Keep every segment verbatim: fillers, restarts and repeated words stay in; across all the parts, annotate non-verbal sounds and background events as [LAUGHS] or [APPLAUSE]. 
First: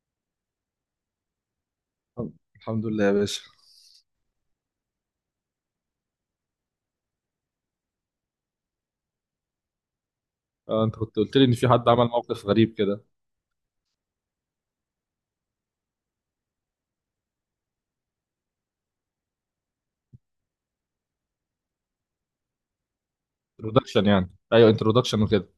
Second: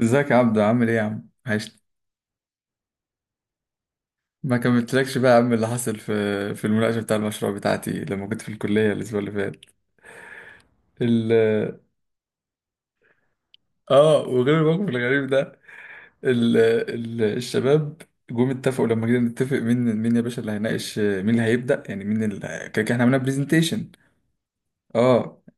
ازيك يا عبدو، عامل ايه يا عم؟ عشت. الحمد الحمد لله يا باشا. ما كملتلكش بقى يا عم اللي حصل في في المناقشه بتاع المشروع بتاعتي لما كنت في الكليه الاسبوع اللي فات. آه، انت كنت ال قلت لي ان في حد عمل موقف غريب كده. اه وغير الموقف الغريب ده، ال... ال... الشباب جم، اتفقوا لما جينا نتفق مين مين يا باشا اللي هيناقش، مين اللي هيبدا، يعني مين اللي كده كده احنا عملنا برزنتيشن. انترودكشن، يعني ايوه انترودكشن اه وكده.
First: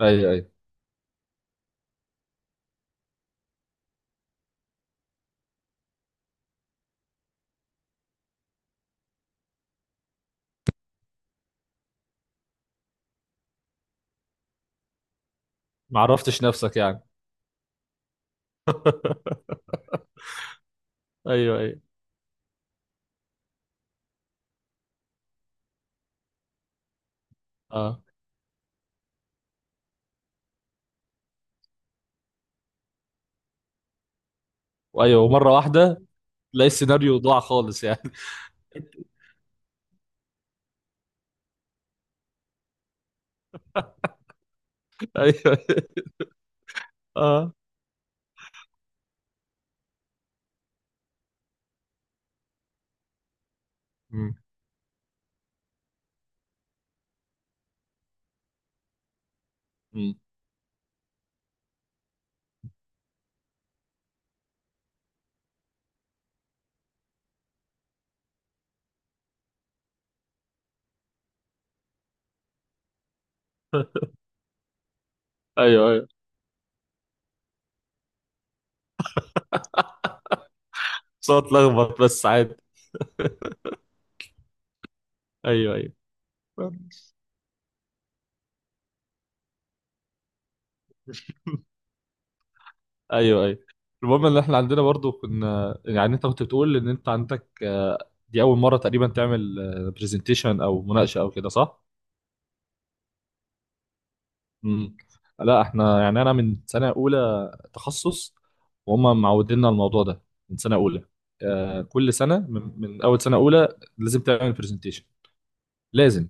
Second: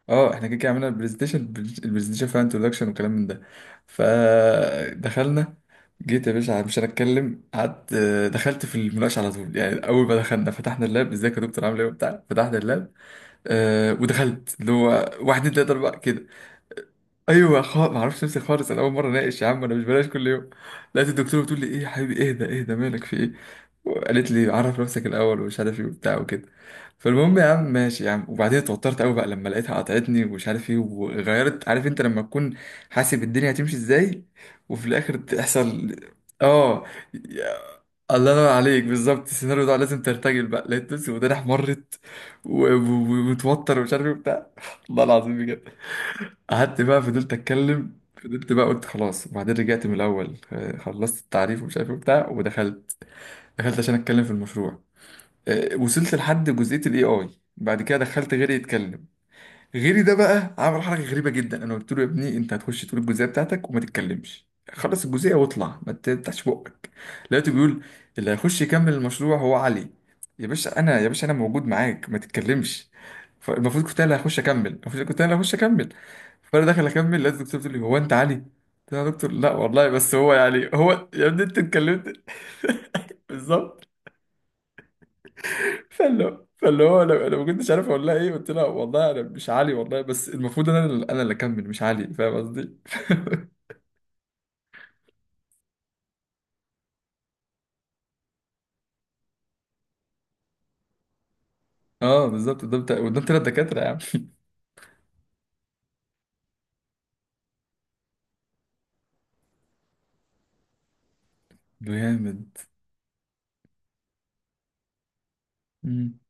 ايوه اه احنا ايوه. كده كده عملنا البرزنتيشن البرزنتيشن فيها انتروداكشن وكلام من ده، فدخلنا. جيت يا باشا مش هنتكلم، قعدت، آه، دخلت في المناقشه على طول. يعني اول ما دخلنا فتحنا اللاب، ازيك يا دكتور عامل ايه وبتاع، فتحنا اللاب. أه ودخلت اللي هو واحد اتنين تلاته اربعه ما كده. عرفتش نفسك يعني؟ ايوه خالص، ما اعرفش نفسي خالص، انا اول مره اناقش يا [LAUGHS] عم، انا مش بلاش كل يوم. لقيت الدكتوره ايوه بتقول لي ايه ايوه. يا حبيبي، اهدى اهدى، مالك، في ايه؟ وقالت لي عرف نفسك الاول ومش عارف ايه وبتاع وكده. فالمهم يا عم اه. ماشي يا عم، وبعدين اتوترت قوي بقى لما لقيتها قطعتني ومش عارف ايه وغيرت، عارف انت لما تكون حاسب الدنيا هتمشي ازاي وفي الاخر وايوه، ومره تحصل؟ واحده تلاقي اه، السيناريو ضاع خالص يعني. الله ينور عليك، [LAUGHS] بالظبط. السيناريو ده لازم ترتجل بقى، لقيت نفسي وداني احمرت و- و- ومتوتر ومش عارف ايه وبتاع. [LAUGHS] والله ايوه العظيم بجد. أيوة. قعدت بقى، فضلت اه. اتكلم، فضلت بقى، قلت خلاص، وبعدين رجعت من الاول. آه، خلصت التعريف ومش عارف إيه وبتاع، ودخلت، دخلت عشان اتكلم في مم. المشروع. آه، وصلت لحد جزئيه الاي اي. بعد كده دخلت غيري يتكلم. غيري ده مم. بقى عمل حركه غريبه جدا، انا قلت له يا ابني انت هتخش تقول الجزئيه بتاعتك وما تتكلمش، خلص الجزئيه واطلع ما تفتحش بقك. لقيته بيقول اللي هيخش يكمل المشروع هو علي. يا باشا انا، يا باشا انا موجود معاك، ما تتكلمش. فالمفروض كنت [LAUGHS] انا اللي هخش اكمل، المفروض كنت انا اللي هخش ايوه اكمل. ايوه. فانا داخل اكمل، لقيت الدكتور بتقول لي هو انت علي؟ قلت له يا دكتور لا والله، بس هو يعني هو، يا ابني صوت انت لخبط اتكلمت. بس عادي. [LAUGHS] [LAUGHS] بالظبط. ايوه ايوه. فاللي فاللي هو انا انا ما كنتش عارف اقول لها ايه، قلت لها والله انا مش علي، والله بس المفروض انا اللي- انا اللي اكمل مش علي. فاهم قصدي؟ ايوه ايوه. المهم ان احنا عندنا برضو، كنا يعني انت كنت بتقول ان انت عندك آه، دي اول مره تقريبا تعمل برزنتيشن او مناقشه او كده، صح؟ اه بالظبط، قدام تا- قدام تلات دكاتره يا عم. مم. لا احنا يعني انا من سنه اولى تخصص، وهم معودينا الموضوع ده من سنه اولى. آه، كل سنه جامد. من, من اول سنه اولى لازم تعمل برزنتيشن. مم. لازم.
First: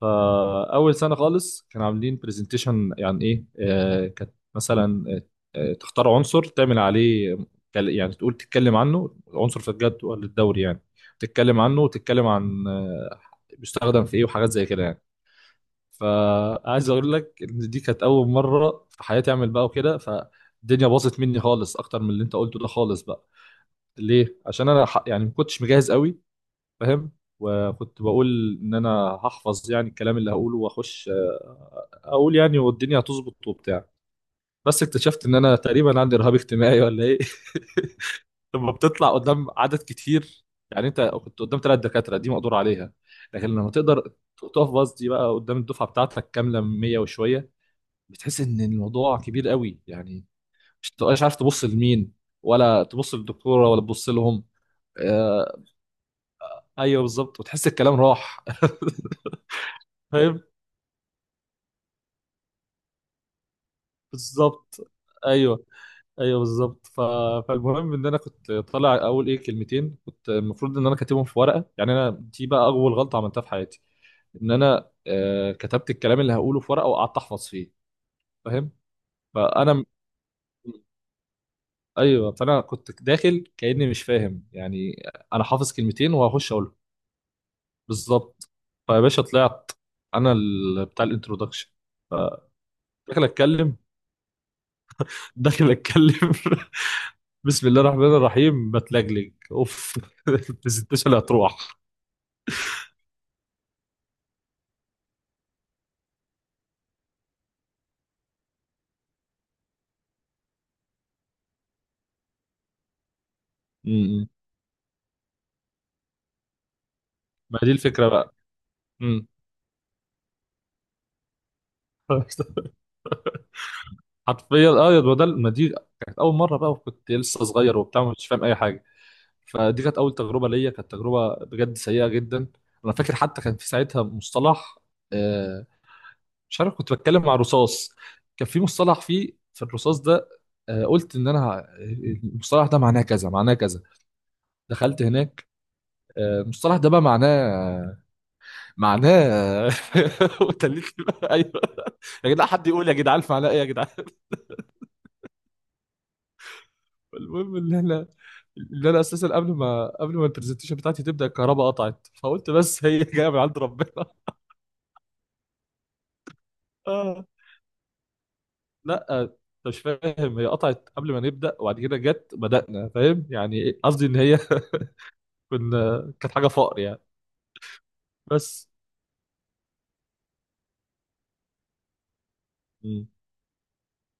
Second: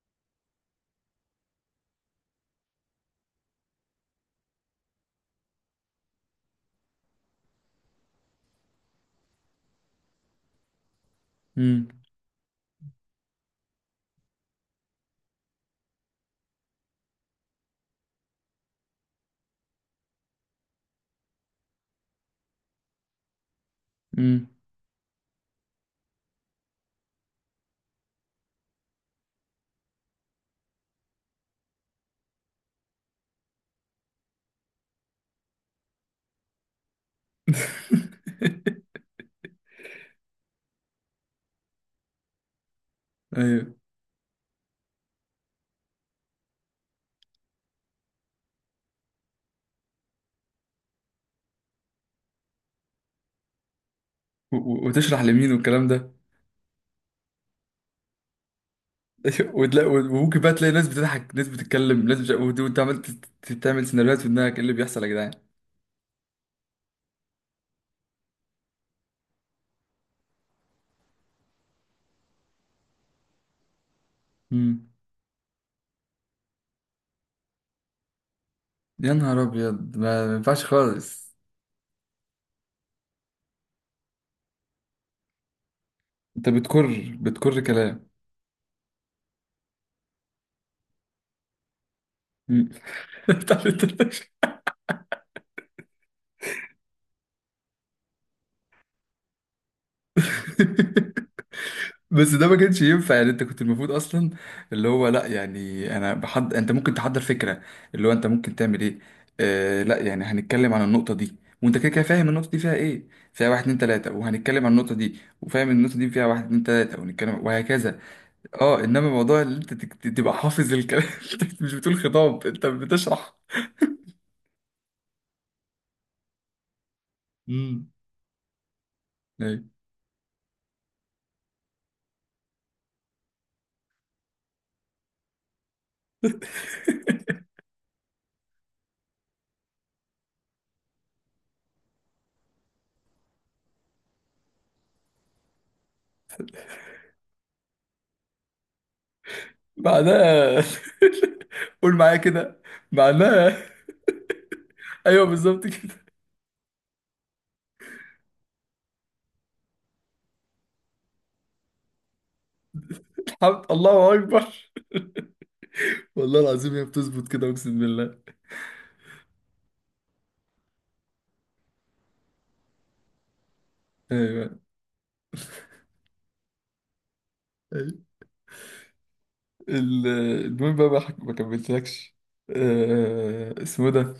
فاول سنه خالص كانوا عاملين برزنتيشن، يعني ايه؟ آه، كانت مثلا آه آه، تختار عنصر تعمل عليه. كل- يعني تقول تتكلم عنه عنصر في الجدول الدوري يعني. تتكلم عنه، مم. وتتكلم عن آه، بيستخدم في ايه وحاجات زي كده يعني. فعايز اقول لك ان دي كانت اول مره في حياتي اعمل بقى وكده، فالدنيا باظت مني خالص اكتر من اللي انت قلته ده خالص بقى. ليه؟ مم. عشان انا ح- يعني ما كنتش مجهز قوي. فاهم؟ وكنت بقول ان انا هحفظ يعني الكلام اللي هقوله واخش آه، اقول يعني والدنيا هتظبط وبتاع. بس اكتشفت ان انا تقريبا عندي رهاب اجتماعي ولا ايه. [LAUGHS] لما [LAUGHS] بتطلع قدام عدد كتير. يعني انت كنت قدام ثلاث دكاتره دي مقدور عليها، لكن لما ايوه. تقدر تقف باص دي بقى قدام الدفعه بتاعتك كامله ميه وشويه، بتحس ان الموضوع كبير قوي يعني. مش بتبقاش عارف تبص لمين، ولا تبص للدكتوره ولا تبص لهم. و- و- وتشرح لمين آه. والكلام ده. ايوه بالظبط، وتحس الكلام راح. [LAUGHS] وتلاقي، [LAUGHS] وممكن فاهم. بقى تلاقي ناس بتضحك، ناس بتتكلم، ناس بت... وت- وانت عمال تت- تت- تعمل سيناريوهات في دماغك ايه اللي بالظبط. بيحصل يا جدعان. ايوه. ايوه بالظبط. ف... فالمهم ان انا كنت طالع، اول ايه كلمتين كنت المفروض ان انا كاتبهم في ورقه يعني. انا دي بقى اول غلطه عملتها في حياتي، ان مم. انا آه كتبت الكلام اللي هقوله في ورقه وقعدت احفظ فيه. فاهم؟ يا نهار فانا ابيض، ما ما ينفعش خالص. ايوه، فانا كنت داخل كاني مش فاهم يعني. انا حافظ كلمتين انت وهخش اقول. بتكر بتكر كلام. بالظبط. فيا باشا طلعت، انا ال- بتاع الانترودكشن. مم. داخل اتكلم. [LAUGHS] داخل اتكلم. [LAUGHS] بسم الله الرحمن الرحيم، بتلجلج اوف. [LAUGHS] البرزنتيشن هتروح. بس ده ما كانش ينفع يعني، انت كنت المفروض اصلا اللي هو، لا يعني انا بحض، انت ممكن تحضر فكره اللي هو انت ممكن تعمل ايه. آه لا يعني هنتكلم عن النقطه دي، وانت كده كده فاهم النقطه دي فيها ايه، فيها واحد اتنين م- تلاته، م. وهنتكلم عن النقطه دي وفاهم النقطه دي فيها واحد اتنين تلاته ونتكلم، ما دي وهكذا. الفكره بقى. اه انما م. موضوع اللي انت تك- تبقى حافظ الكلام. [LAUGHS] انت مش بتقول خطاب، انت [LAUGHS] بتشرح. حرفيا اه. يا ده ما دي كانت اول مره بقى، وكنت لسه صغير امم، وبتاع، مش فاهم اي حاجه. ايوه. فدي كانت اول تجربه ليا، كانت تجربه بجد سيئه جدا. انا فاكر حتى كان في ساعتها مصطلح آه، مش عارف، كنت بتكلم مع رصاص. كان في مصطلح فيه في الرصاص ده. آه، قلت ان انا ه- المصطلح ده معناه كذا معناه كذا. دخلت هناك آه، المصطلح ده بقى معناه آه، معناه… [LAUGHS] بعدها وتليت بقى. ايوه، [LAUGHS] قول معايا يا جدعان كده. حد يقول يا جدعان معناه معناها ايه يا جدعان. [LAUGHS] ايوه بالظبط كده. [LAUGHS] المهم ان احنا، اللي انا اساسا قبل ما قبل ما البرزنتيشن بتاعتي تبدا الكهرباء قطعت، فقلت بس. [LAUGHS] هي جايه من عند حمد ربنا. الله اكبر، والله العظيم هي آه. بتظبط كده، اقسم بالله. لا آه، انت مش فاهم، هي قطعت قبل ما نبدا وبعد كده جت بدانا. فاهم يعني إيه؟ قصدي ان هي ايوه، [LAUGHS] كنا كانت حاجه فقر يعني. أيوة. بس. ال- المهم بقى ما حك- ما كملتلكش. مم. آه، اسمه ده.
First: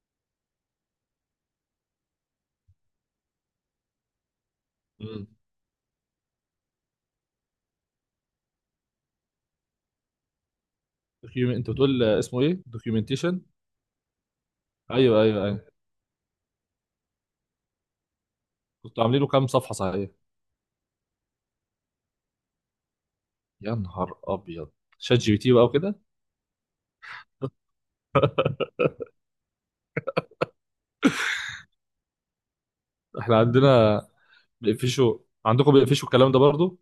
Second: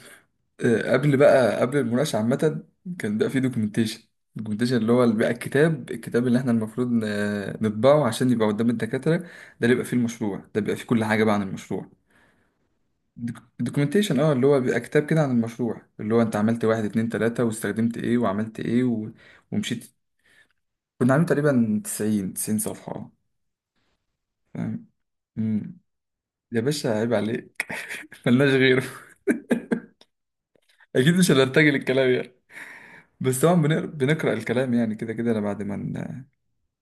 آه، قبل بقى قبل المناقشه عامه كان بقى في دوكيومنتيشن. الدوكيومنتيشن اللي هو اللي مم. بقى الكتاب، الكتاب اللي احنا المفروض ن- نطبعه عشان يبقى قدام الدكاتره ده، اللي بيبقى فيه المشروع ده، بيبقى فيه كل حاجه بقى عن دوكيومنت، انت المشروع. بتقول اسمه ايه؟ دوكيومنتيشن. الدوكيومنتيشن، اه، اللي هو بيبقى كتاب كده ايوه عن ايوه ايوه. المشروع، اللي هو انت عملت واحد اتنين تلاته، واستخدمت ايه وعملت ايه كنتوا و... عاملين له كام صفحه؟ ومشيت. صحيح. كنا عاملين تقريبا تسعين تسعين صفحة، اه، يا نهار ابيض. فاهم. شات جي بي تي بقى امم. وكده. يا باشا عيب عليك، ملناش غيره. [LAUGHS] [LAUGHS] أكيد مش هنرتجل الكلام يعني، احنا بس طبعا بنقر- عندنا بنقرأ الكلام، يعني كده بيقفشوا. كده أنا بعد عندكم ما... بيقفشوا الكلام ده برضو؟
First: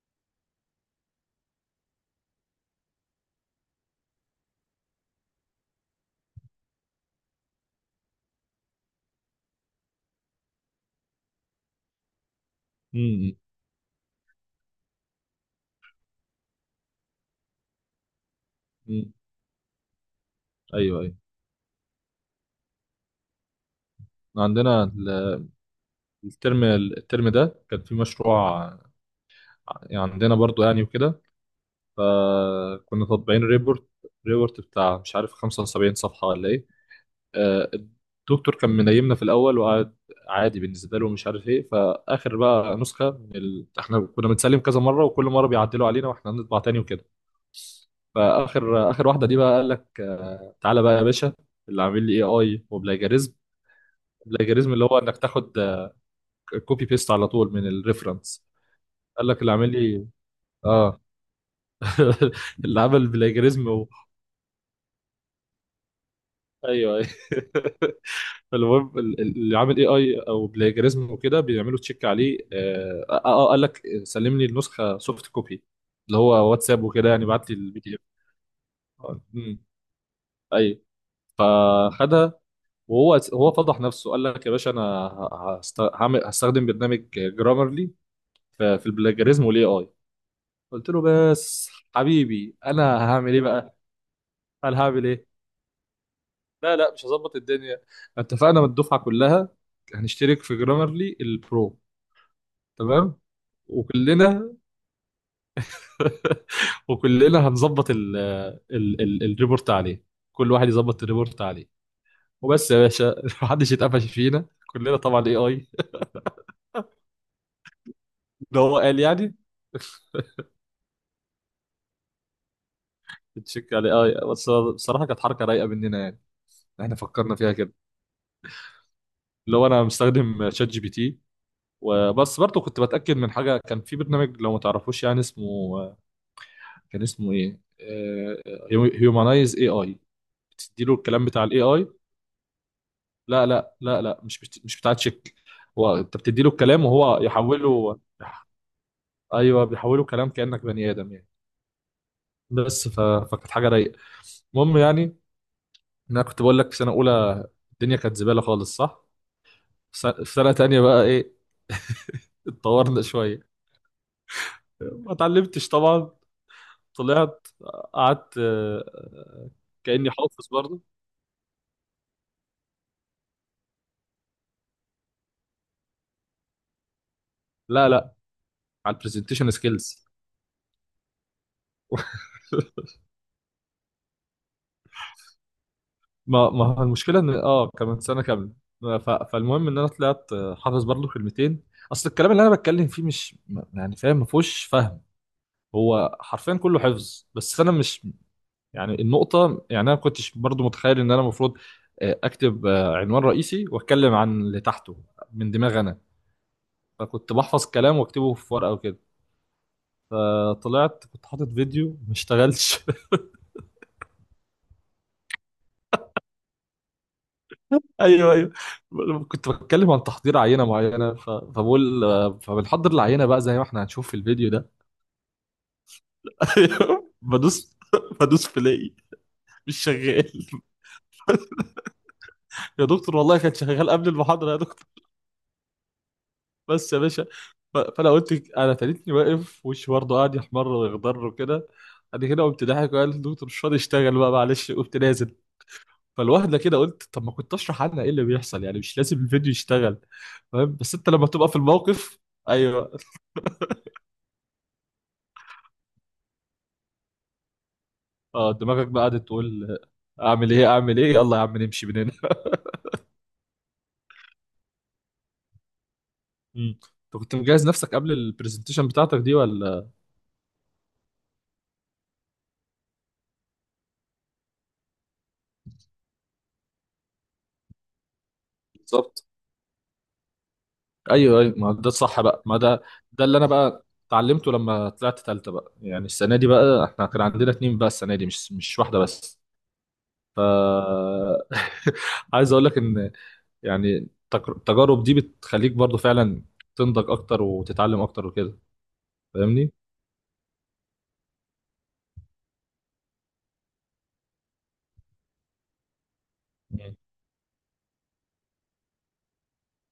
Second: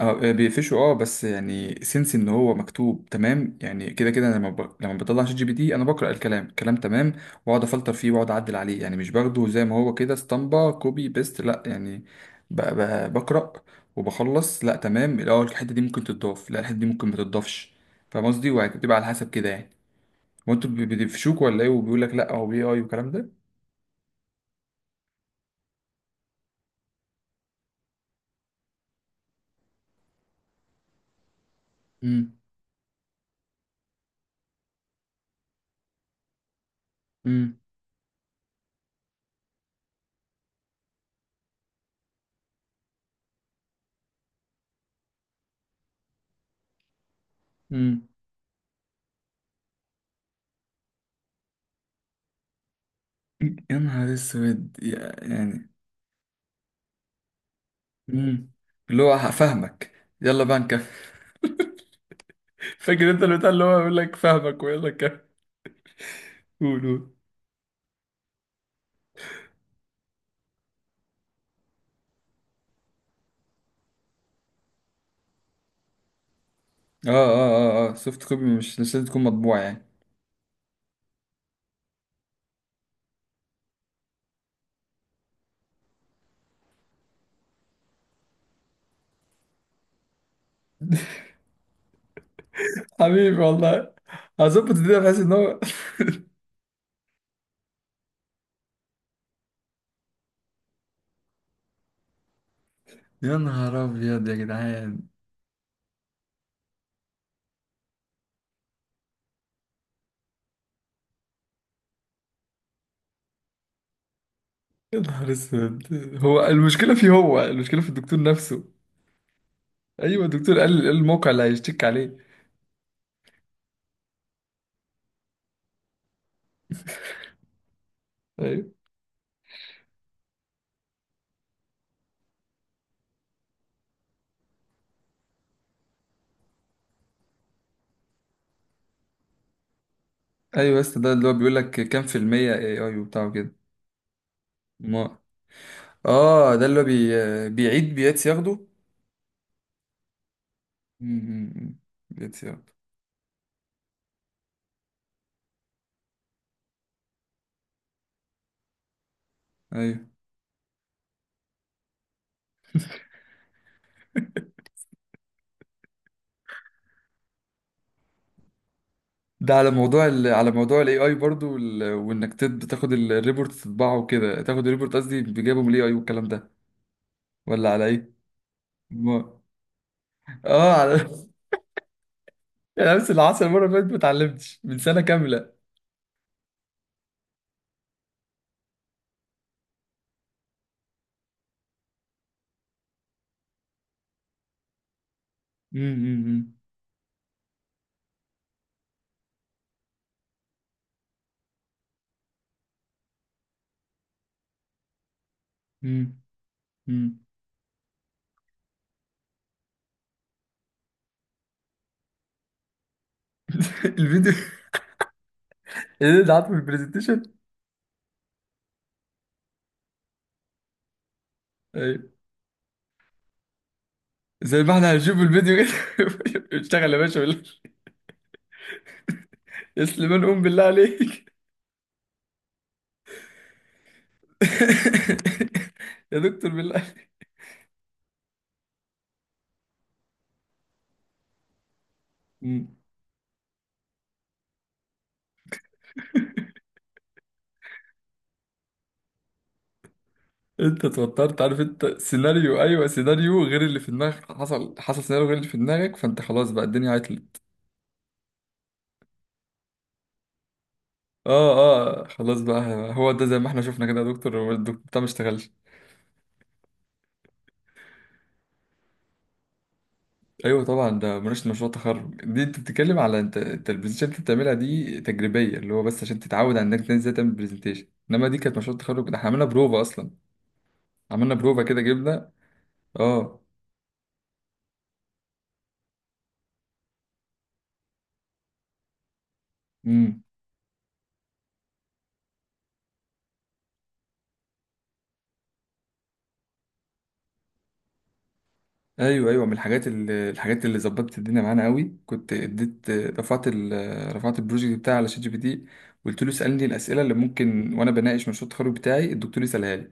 آه، آه، بيقفشوا، اه، بس يعني سنس ان هو مكتوب تمام يعني. كده كده أنا لما ب... لما بطلع شات جي بي تي انا بقرا الكلام، الكلام تمام، واقعد افلتر فيه واقعد اعدل عليه، يعني مش باخده زي ما هو كده اسطمبه كوبي بيست، لا يعني. ب... ب... امم. بقرا وبخلص، لا تمام الاول، الحته دي ممكن تتضاف، لا الحته دي ممكن ما تتضافش. فاهم قصدي؟ وبتبقى على امم. حسب كده يعني. وانتوا بي- ايوه ايوه. بيقفشوك ولا ايه، وبيقول لك لا هو بي اي والكلام ده. عندنا ال- الترم الترم ده كان في مشروع يعني، عندنا برضو يعني وكده. امم، فكنا طابعين ريبورت، ريبورت بتاع مش عارف خمسه وسبعين صفحة ولا ايه. امم، آه، الدكتور كان منيمنا في الاول وقعد عادي بالنسبه له ومش عارف ايه. فاخر بقى نسخه من ال... احنا كنا بنسلم كذا مره وكل مره بيعدلوا علينا واحنا هنطبع تاني وكده. امم. فاخر اخر واحده دي بقى قال لك آه، تعالى بقى يا باشا، اللي عامل لي اي اي وبلاجاريزم. يا نهار بلاجاريزم اسود اللي هو انك يا- تاخد يعني. كوبي بيست على طول من الريفرنس. مم. اللي هو قال ه- لك اللي عامل فاهمك. لي يلا بقى نكفي. اه. [LAUGHS] [LAUGHS] اللي عمل فاكر انت البتاع اللي بلاجاريزم هو و… يقول لك فاهمك ويلا نكفي؟ قول ايوه أيوة. قول. [LAUGHS] المهم ال- ال- اللي عامل اي اي او بلاجريزم وكده بيعملوا تشيك عليه. اه آه، آه، قال لك سلم لي النسخه سوفت كوبي، اللي هو واتساب وكده اه يعني، بعت اه لي البي اه اه دي اف. سوفت كوبي، مش مش لازم تكون مطبوعة يعني. اي فخدها. وهو هو فضح نفسه، قال لك يا باشا انا ه- هست- هعمل هستخدم برنامج جرامرلي في في البلاجريزم والاي اي. قلت له بس حبيبي انا هعمل ايه حبيبي بقى؟ والله، هظبط قال الدنيا هعمل بحيث ايه؟ ان هو... لا لا مش هظبط الدنيا، اتفقنا من الدفعه كلها هنشترك في جرامرلي البرو، تمام؟ [LAUGHS] يا نهار ابيض يا وكلنا جدعان. [LAUGHS] وكلنا هنظبط ال ال ال الريبورت عليه. كل واحد يظبط الريبورت عليه. وبس يا باشا [LAUGHS] محدش يتقفش فينا. كلنا يا طبعا نهار اي اي. اسود، هو المشكلة فيه، هو المشكلة في الدكتور ده نفسه. هو قال يعني. ايوه الدكتور قال، قال الموقع اللي هيشتكي عليه. [LAUGHS] تشيك على اي. بس بصراحه كانت حركه رايقه مننا يعني، احنا فكرنا فيها كده. ايوه اللي هو انا مستخدم شات جي بي تي، وبس برضه كنت بتاكد من حاجه. كان في برنامج، لو ما تعرفوش يعني اسمه، كان اسمه ايه، هيومانايز اي اي. ايوه. بتدي له بس ده الكلام اللي هو بتاع بيقول الاي لك اي. كام في المية اي اي وبتاع لا وكده. لا لا لا مش بت... مش بتاع ما تشيك، هو انت بتدي له اه، ده اللي هو الكلام وهو بي... بيعيد يحوله. بيات ياخده. ايوه بيحوله كلام كانك بني ادم يعني. امم، اتساب. بس ف... فكانت حاجه رايقه. المهم يعني، إن انا كنت بقول لك في سنه اولى الدنيا كانت زباله خالص، صح. في ايوه سنه، في سنة تانية بقى ايه، اتطورنا شويه. ما اتعلمتش طبعا. طلعت قعدت آه، ده على موضوع كاني ال... حافظ على برضه. موضوع الاي اي برضو، وال... وانك تد... تاخد ال- الريبورت تطبعه وكده، تاخد الريبورت قصدي بجابه من الاي اي والكلام ده، ولا على لا لا ايه؟ على ما... البرزنتيشن سكيلز. اه على. [LAUGHS] [LAUGHS] انا نفس اللي حصل المره اللي فاتت، ما اتعلمتش من سنه كامله. ما ما هو المشكله ان اه كمان سنه كامله. ف... فالمهم ان انا طلعت آه، حافظ برضه كلمتين. اصل الكلام اللي انا بتكلم فيه مش ما- يعني فاهم، ما فيهوش فهم. هو امم، حرفيا كله حفظ، بس انا مش، يعني النقطه يعني انا ما كنتش برضه متخيل ان انا المفروض آه، اكتب آه، عنوان رئيسي واتكلم عن اللي تحته من دماغي انا. امم، امم. فكنت بحفظ كلام واكتبه في ورقه وكده. فطلعت، كنت حاطط فيديو ما اشتغلش. [LAUGHS] الفيديو اللي ده عارفه في البرزنتيشن. ايوه ايوه. كنت بتكلم عن تحضير عينه معينه، ف... فبقول ايوه، فبنحضر العينه بقى زي ما احنا هنشوف في الفيديو زي ده. ما احنا هنشوف الفيديو كده. [LAUGHS] [LAUGHS] اشتغل يا ايوه، باشا بالله، بدوس، بدوس بلاقي مش يا سليمان قوم شغال. بالله عليك. [LAUGHS] يا دكتور والله كان شغال قبل المحاضره يا دكتور. [LAUGHS] يا دكتور بس بالله. يا باشا، ف... فانا قلت انا تلتني واقف وشي برضه قاعد يحمر ويخضر وكده. بعد كده قمت ضاحك وقال الدكتور مش فاضي، اشتغل بقى معلش. قمت نازل. فالواحده كده قلت طب ما كنت اشرح عنها ايه اللي بيحصل يعني، مش لازم الفيديو يشتغل. فاهم؟ انت بس انت لما اتوترت، تبقى في عارف انت الموقف. سيناريو، ايوه ايوه، سيناريو غير اللي في دماغك، حصل، حصل سيناريو غير اللي في دماغك، فانت خلاص بقى الدنيا عطلت. اه، دماغك بقى قعدت تقول آه، اعمل ايه، اعمل ايه، يلا يا اه، عم نمشي من اه هنا. خلاص [LAUGHS] بقى. هو ده زي ما احنا شفنا كده يا دكتور، هو الدكتور بتاع ما اشتغلش. مم. انت كنت مجهز نفسك قبل البرزنتيشن بتاعتك دي ولا؟ ايوه طبعا، ده مناقشه مشروع تخرج دي، انت بتتكلم على انت، انت البرزنتيشن اللي انت بتعملها دي تجريبيه اللي هو بس عشان تتعود على انك تنزل ازاي تعمل برزنتيشن، انما دي كانت مشروع تخرج، ده بالظبط. احنا عملنا بروفا اصلا. عملنا ايوه ايوه، بروفا ما كده، ده الصح جبنا. بقى، ما ده، ده اللي اه. انا بقى اتعلمته لما طلعت تالتة بقى يعني. السنه دي بقى احنا كان عندنا اتنين بقى، السنه دي مش مش واحده بس. امم. [LAUGHS] عايز اقول لك ان، يعني التك- التجارب دي بتخليك برضو فعلا تنضج اكتر وتتعلم اكتر وكده. ايوه ايوه، من فاهمني؟ الحاجات اللي، الحاجات اللي ظبطت الدنيا معانا قوي، كنت اديت، رفعت ال... رفعت البروجكت بتاعي على شات جي بي تي. قلت له اسالني مم. الاسئله اللي ممكن وانا بناقش مشروع التخرج بتاعي الدكتور يسالها لي.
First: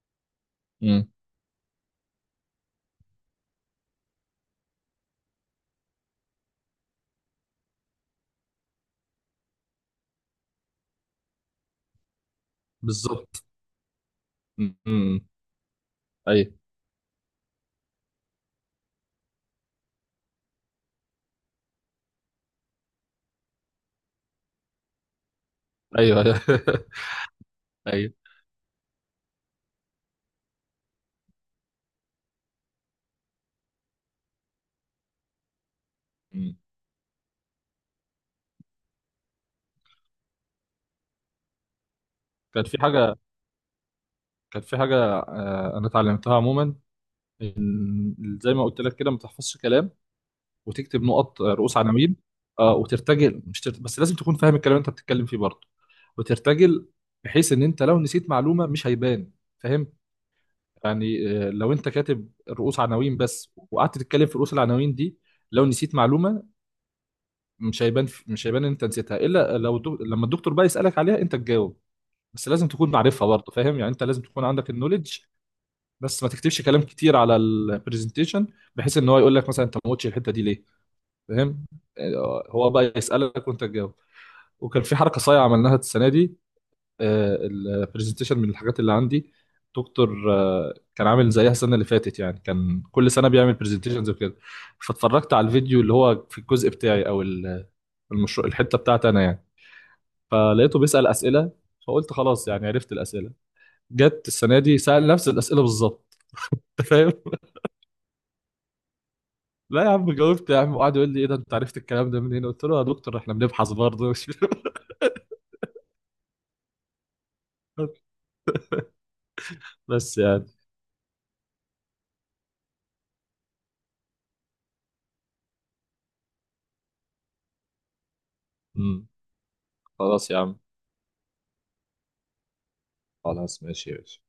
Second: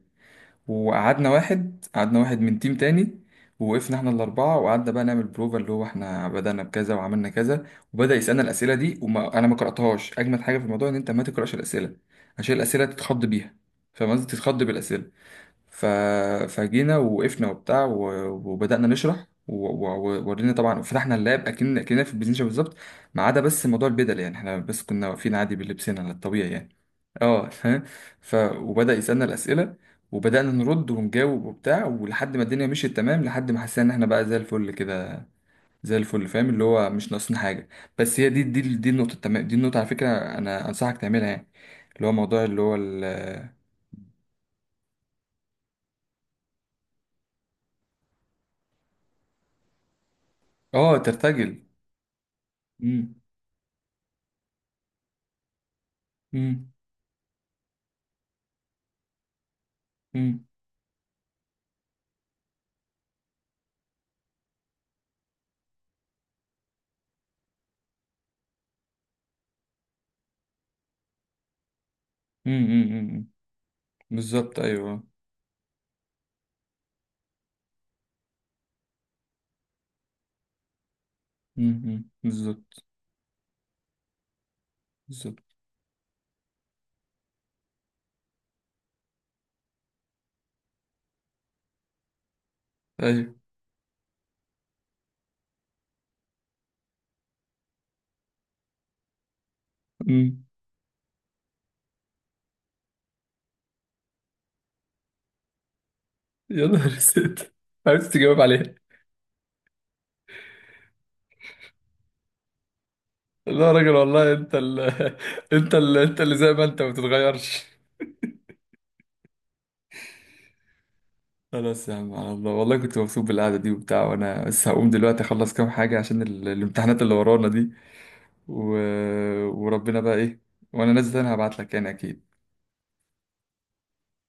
مم. وقعدنا واحد، قعدنا واحد من تيم تاني، ووقفنا احنا الاربعه وقعدنا بقى نعمل بروفا، اللي هو احنا بدانا بكذا وعملنا كذا، وبدا يسالنا الاسئله دي، وما انا ما قراتهاش. اجمد حاجه في الموضوع ان انت ما تقراش الاسئله عشان الاسئله تتخض بالظبط. بيها. فاهم قصدي؟ تتخض مم. بالاسئله. مم. ف... ايوه فجينا وقفنا وبتاع و... وبدأنا نشرح، وورينا طبعا فتحنا اللاب اكن اكننا في البزنشة بالظبط، ما عدا بس موضوع البدل، يعني احنا بس كنا واقفين عادي بلبسنا على ايوه ايوه. الطبيعي يعني. اه [LAUGHS] فاهم. [LAUGHS] ف وبدأ يسألنا الأسئلة، وبدأنا نرد ونجاوب وبتاع، ولحد ما الدنيا مشيت تمام، لحد ما حسينا ان احنا بقى زي الفل كده، زي الفل، فاهم، أيوة. اللي هو مش ناقصنا حاجة. بس هي دي، دي دي النقطة، تمام، دي النقطة على فكرة، انا انصحك تعملها يعني، اللي هو موضوع، اللي كانت هو في حاجة، ال- كانت في حاجة آه، أنا اتعلمتها عموما، إن زي ما قلت لك كده، ما تحفظش كلام، اه وتكتب نقط آه، ترتجل. رؤوس عناوين. آه، وترتجل، مش ترت... بس لازم تكون فاهم الكلام اللي أنت بتتكلم فيه برضه مم. وترتجل. بحيث إن أنت لو نسيت معلومة مش هيبان. فاهم؟ مم. يعني آه، لو أنت كاتب رؤوس عناوين بس وقعدت تتكلم في رؤوس العناوين دي، لو نسيت معلومة مش هيبان. مش هيبان إن أنت نسيتها، إلا لو دو... لما الدكتور بقى يسألك عليها أنت تجاوب. بس مم. لازم تكون مم. معرفها مم. برضه. فاهم يعني؟ أنت لازم تكون بالظبط، عندك ايوه. النولج. بس ما تكتبش كلام كتير على البرزنتيشن، بحيث ان هو يقول لك مثلا انت ما قلتش الحته دي ليه. فاهم؟ مم. مم. آه، هو بالظبط. بقى يسالك وانت تجاوب. وكان في حركه بالظبط، صايعه عملناها السنه دي. البرزنتيشن من الحاجات اللي عندي دكتور آه، كان عامل زيها السنه اللي فاتت يعني، كان كل سنه ايوه. بيعمل برزنتيشنز وكده. فاتفرجت على الفيديو، اللي هو في الجزء بتاعي او ال- المشروع، الحته بتاعتي انا يعني. مم. فلقيته بيسال اسئله، فقلت خلاص يعني عرفت الاسئله. جت السنه دي سال نفس الاسئله بالظبط. [LAUGHS] يا انت نهار فاهم؟ اسود. عرفت تجاوب عليها؟ لا يا عم، جاوبت يا عم، وقعد يقول لي ايه ده، انت عرفت الكلام ده منين؟ قلت له "آه يا دكتور احنا لا يا بنبحث راجل برضه مش… والله، [LAUGHS] انت ال... [LAUGHS] انت ال... انت اللي زي ما انت ما بتتغيرش. بس يعني. خلاص يا عم، على الله، والله كنت مبسوط بالقعده دي وبتاع، وانا بس هقوم دلوقتي اخلص كام حاجه عشان ال... الامتحانات اللي ورانا دي و... مم. وربنا بقى خلاص يا ايه. عم. وانا نازل انا هبعت لك يعني اكيد. خلاص ماشي ماشي.